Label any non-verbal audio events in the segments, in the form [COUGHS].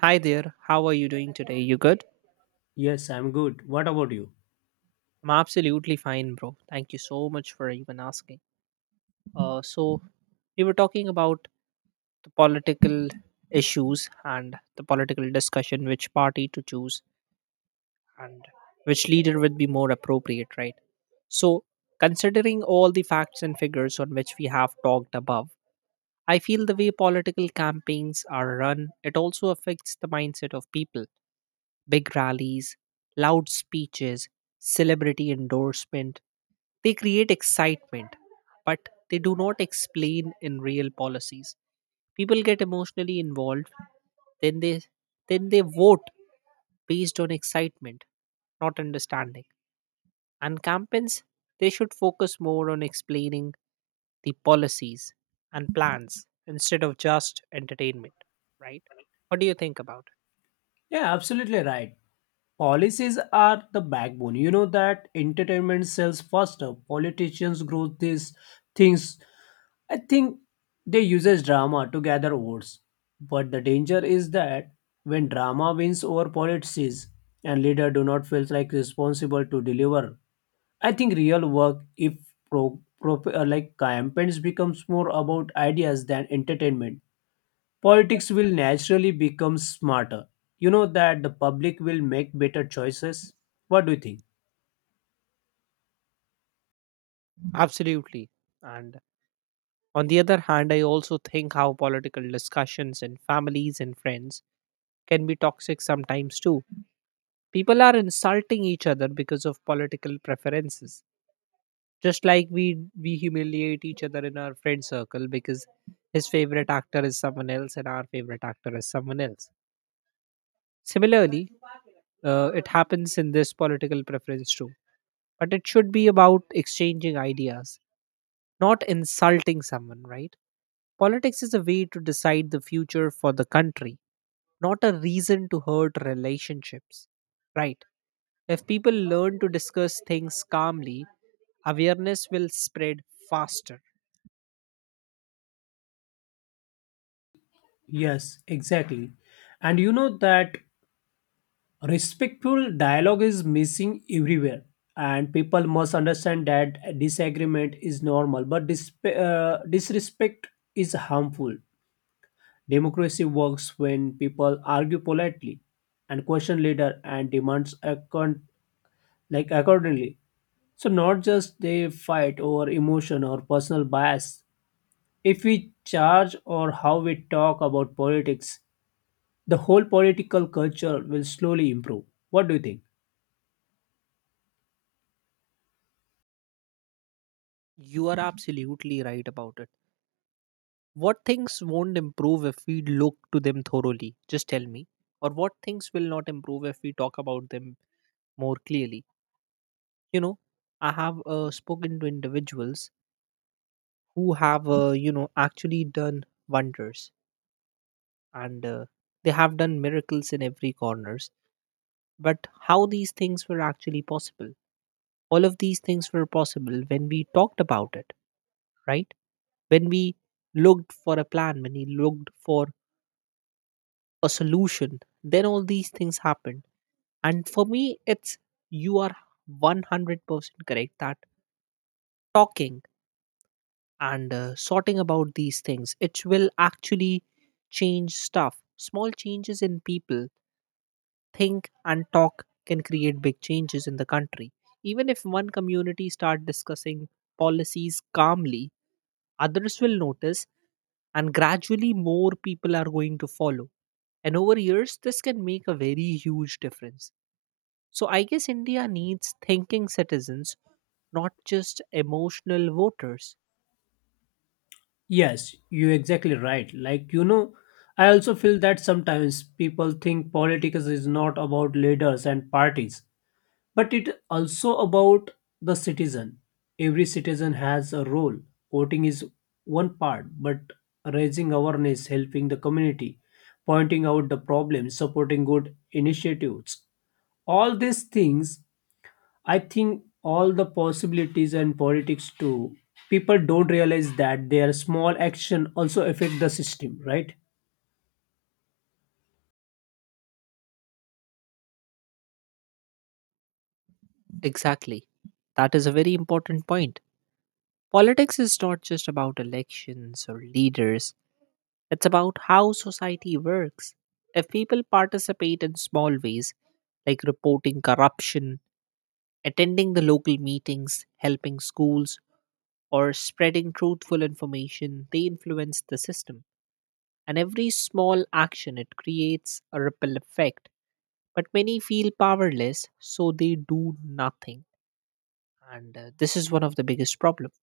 Hi there, how are you doing today? You good? Yes, I'm good. What about you? I'm absolutely fine, bro. Thank you so much for even asking. Uh, so, we were talking about the political issues and the political discussion, which party to choose and which leader would be more appropriate, right? So, considering all the facts and figures on which we have talked above, I feel the way political campaigns are run, it also affects the mindset of people, big rallies, loud speeches, celebrity endorsement. They create excitement, but they do not explain in real policies. People get emotionally involved, then they then they vote based on excitement, not understanding. And campaigns, they should focus more on explaining the policies and plans instead of just entertainment, right? What do you think about it? Yeah, absolutely right. Policies are the backbone. You know that entertainment sells faster. Politicians grow these things. I think they uses drama to gather votes. But the danger is that when drama wins over policies and leader do not feel like responsible to deliver, I think real work if like campaigns becomes more about ideas than entertainment. Politics will naturally become smarter. You know that the public will make better choices. What do you think? Absolutely. And on the other hand, I also think how political discussions in families and friends can be toxic sometimes too. People are insulting each other because of political preferences. Just like we humiliate each other in our friend circle because his favorite actor is someone else and our favorite actor is someone else. Similarly, it happens in this political preference too. But it should be about exchanging ideas, not insulting someone, right? Politics is a way to decide the future for the country, not a reason to hurt relationships, right? If people learn to discuss things calmly, awareness will spread faster. Yes, exactly. And you know that respectful dialogue is missing everywhere. And people must understand that disagreement is normal, but disrespect is harmful. Democracy works when people argue politely and question leader and like accordingly. So not just they fight over emotion or personal bias. If we charge or how we talk about politics, the whole political culture will slowly improve. What do you think? You are absolutely right about it. What things won't improve if we look to them thoroughly? Just tell me. Or what things will not improve if we talk about them more clearly? You know, I have spoken to individuals who have actually done wonders, and they have done miracles in every corners. But how these things were actually possible? All of these things were possible when we talked about it, right? When we looked for a plan, when we looked for a solution, then all these things happened. And for me, it's you are 100% correct that talking and sorting about these things, it will actually change stuff. Small changes in people think and talk can create big changes in the country. Even if one community start discussing policies calmly, others will notice and gradually more people are going to follow, and over years this can make a very huge difference. So I guess India needs thinking citizens, not just emotional voters. Yes, you're exactly right. Like, you know, I also feel that sometimes people think politics is not about leaders and parties, but it also about the citizen. Every citizen has a role. Voting is one part, but raising awareness, helping the community, pointing out the problems, supporting good initiatives, all these things, I think, all the possibilities and politics too. People don't realize that their small action also affect the system, right? Exactly. That is a very important point. Politics is not just about elections or leaders, it's about how society works. If people participate in small ways, like reporting corruption, attending the local meetings, helping schools, or spreading truthful information, they influence the system. And every small action, it creates a ripple effect. But many feel powerless, so they do nothing. And this is one of the biggest problems.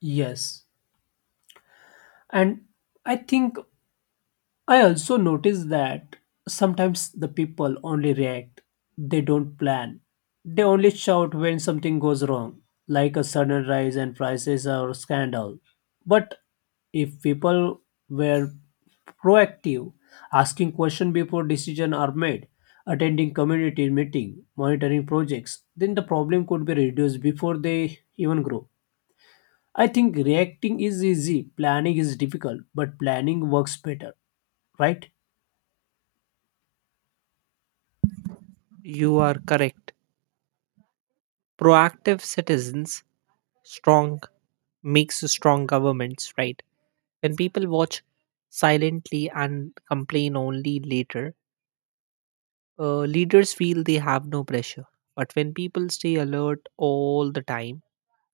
Yes, and I think I also notice that sometimes the people only react, they don't plan. They only shout when something goes wrong, like a sudden rise in prices or scandal. But if people were proactive, asking questions before decisions are made, attending community meeting, monitoring projects, then the problem could be reduced before they even grow. I think reacting is easy, planning is difficult, but planning works better, right? You are correct. Proactive citizens, strong makes strong governments, right? When people watch silently and complain only later, leaders feel they have no pressure. But when people stay alert all the time,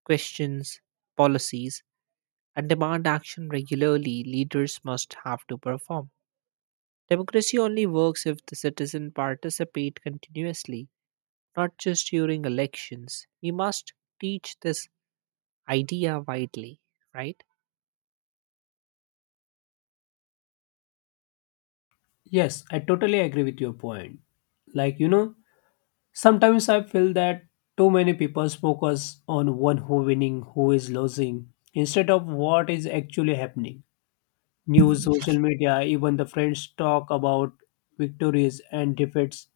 questions, policies, and demand action regularly, leaders must have to perform. Democracy only works if the citizen participate continuously, not just during elections. We must teach this idea widely, right? Yes, I totally agree with your point. Like, you know, sometimes I feel that too many people focus on one who winning, who is losing, instead of what is actually happening. News, social media, even the friends talk about victories and defeats.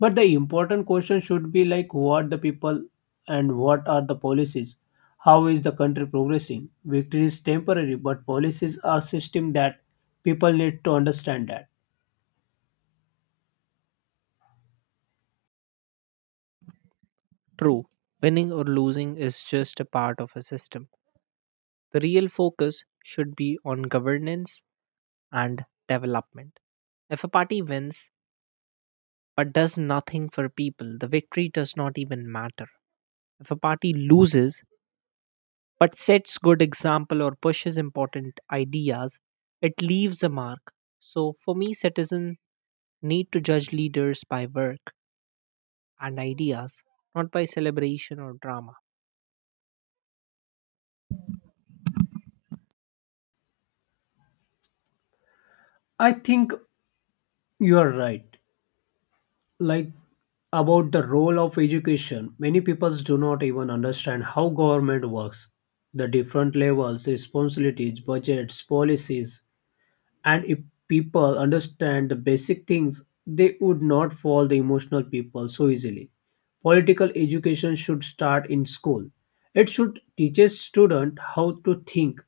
But the important question should be like what the people and what are the policies? How is the country progressing? Victory is temporary, but policies are system that people need to understand that. True, winning or losing is just a part of a system. The real focus should be on governance and development. If a party wins but does nothing for people, the victory does not even matter. If a party loses but sets good example or pushes important ideas, it leaves a mark. So for me, citizens need to judge leaders by work and ideas, not by celebration or drama. I think you are right. Like about the role of education, many people do not even understand how government works. The different levels, responsibilities, budgets, policies, and if people understand the basic things, they would not fall the emotional people so easily. Political education should start in school. It should teach a student how to think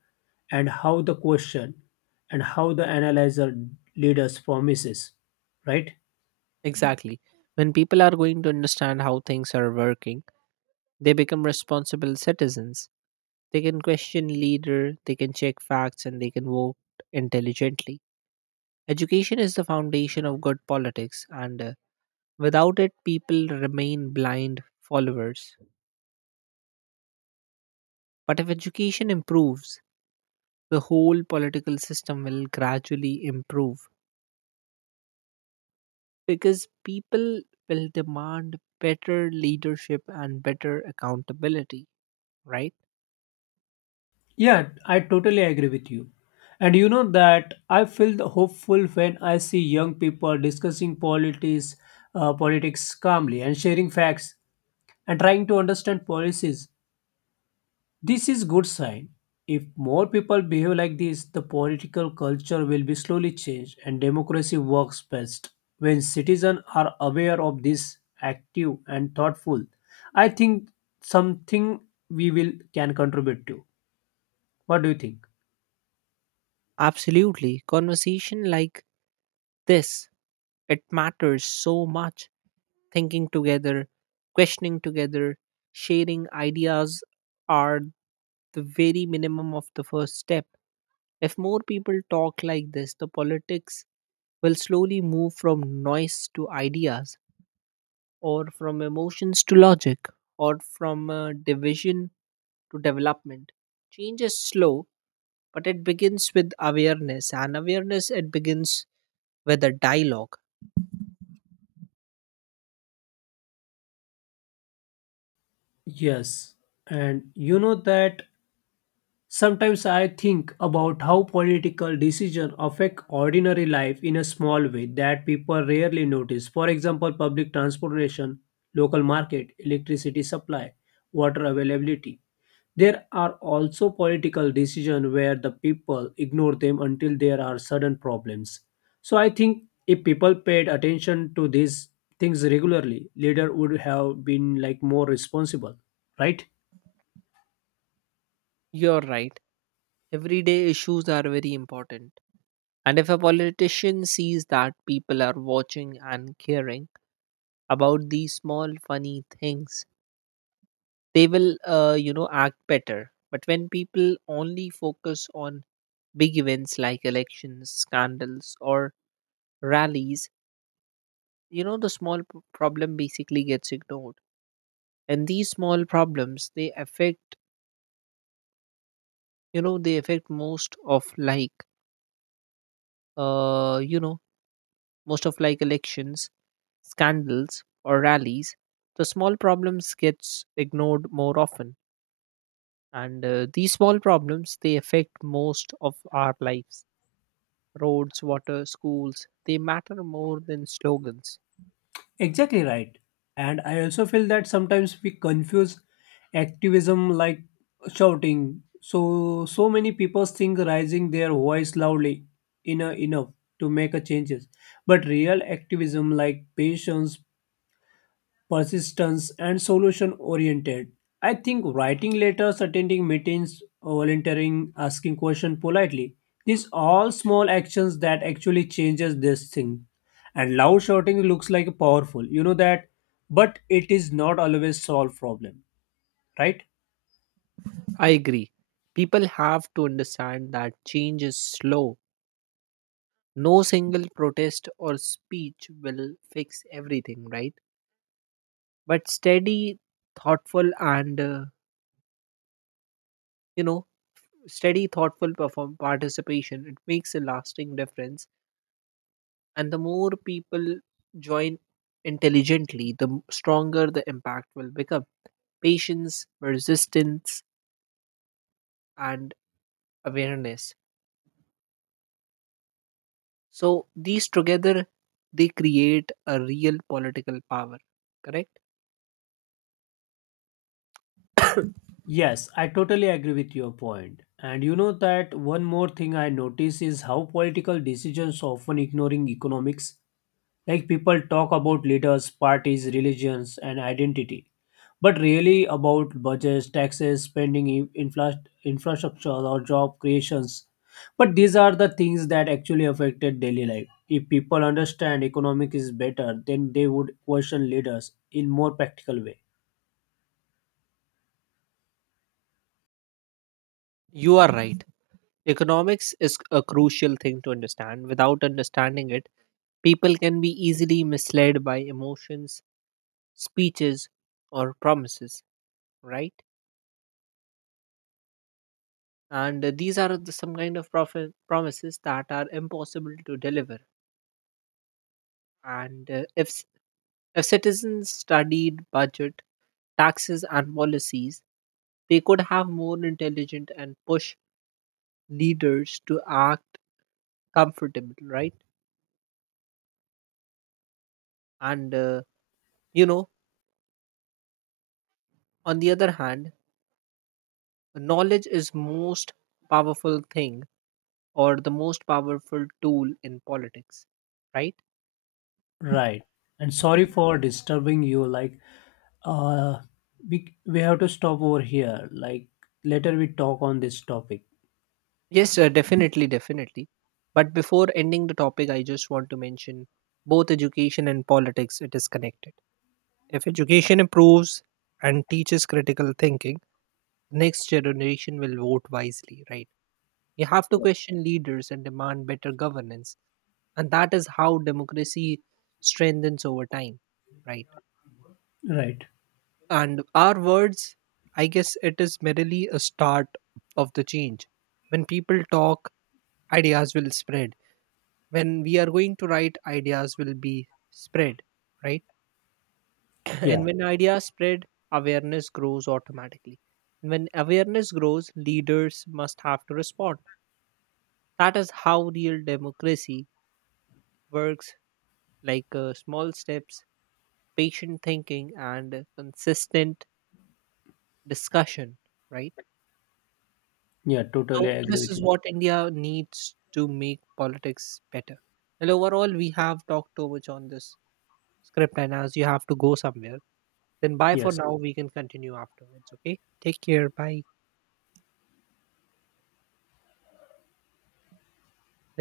and how the question and how the analyzer leaders promises, right? Exactly. When people are going to understand how things are working, they become responsible citizens. They can question leader, they can check facts, and they can vote intelligently. Education is the foundation of good politics, and without it, people remain blind followers. But if education improves, the whole political system will gradually improve, because people will demand better leadership and better accountability, right? Yeah, I totally agree with you. And you know that I feel the hopeful when I see young people discussing politics, politics calmly and sharing facts and trying to understand policies. This is good sign. If more people behave like this, the political culture will be slowly changed and democracy works best when citizens are aware of this, active and thoughtful. I think something we will can contribute to. What do you think? Absolutely. Conversation like this, it matters so much. Thinking together, questioning together, sharing ideas are the very minimum of the first step. If more people talk like this, the politics will slowly move from noise to ideas, or from emotions to logic, or from division to development. Change is slow, but it begins with awareness, and awareness it begins with a dialogue. Yes, and you know that sometimes I think about how political decisions affect ordinary life in a small way that people rarely notice. For example, public transportation, local market, electricity supply, water availability. There are also political decisions where the people ignore them until there are sudden problems. So I think if people paid attention to these things regularly, leader would have been like more responsible, right? You're right. Everyday issues are very important. And if a politician sees that people are watching and caring about these small funny things, they will, act better. But when people only focus on big events like elections, scandals, or rallies, you know, the small problem basically gets ignored, and these small problems they affect, they affect most of like uh you know most of like elections, scandals or rallies. The small problems gets ignored more often, and these small problems they affect most of our lives. Roads, water, schools, they matter more than slogans. Exactly right. And I also feel that sometimes we confuse activism like shouting. So many people think raising their voice loudly enough to make a changes. But real activism like patience, persistence, and solution oriented. I think writing letters, attending meetings, volunteering, asking questions politely. These all small actions that actually changes this thing. And loud shouting looks like powerful, you know that, but it is not always solve problem, right? I agree. People have to understand that change is slow. No single protest or speech will fix everything, right? But steady, thoughtful, and you know steady thoughtful perform participation, it makes a lasting difference. And the more people join intelligently, the stronger the impact will become. Patience, persistence, and awareness, so these together, they create a real political power, correct? Yes, I totally agree with your point. And you know that one more thing I notice is how political decisions often ignoring economics. Like people talk about leaders, parties, religions, and identity, but really about budgets, taxes, spending, infrastructure, or job creations. But these are the things that actually affected daily life. If people understand economic is better, then they would question leaders in more practical way. You are right. Economics is a crucial thing to understand. Without understanding it, people can be easily misled by emotions, speeches, or promises, right? And these are the some kind of promises that are impossible to deliver. And if citizens studied budget, taxes, and policies, they could have more intelligent and push leaders to act comfortable, right? And uh, you know on the other hand, knowledge is most powerful thing, or the most powerful tool in politics, right? Right. And sorry for disturbing you. Like, uh, we have to stop over here. Like later we talk on this topic. Yes, definitely. But before ending the topic, I just want to mention both education and politics, it is connected. If education improves and teaches critical thinking, next generation will vote wisely, right? You have to question leaders and demand better governance. And that is how democracy strengthens over time, right? Right. And our words, I guess it is merely a start of the change. When people talk, ideas will spread. When we are going to write, ideas will be spread, right? [COUGHS] [CLEARS THROAT] And Yeah. when ideas spread, awareness grows automatically. And when awareness grows, leaders must have to respond. That is how real democracy works, like small steps, patient thinking, and consistent discussion, right? Yeah, totally So agree this with is you. what India needs to make politics better. And overall, we have talked too much on this script, and as you have to go somewhere, then bye for Yes. now. We can continue afterwards. Okay, take care. Bye.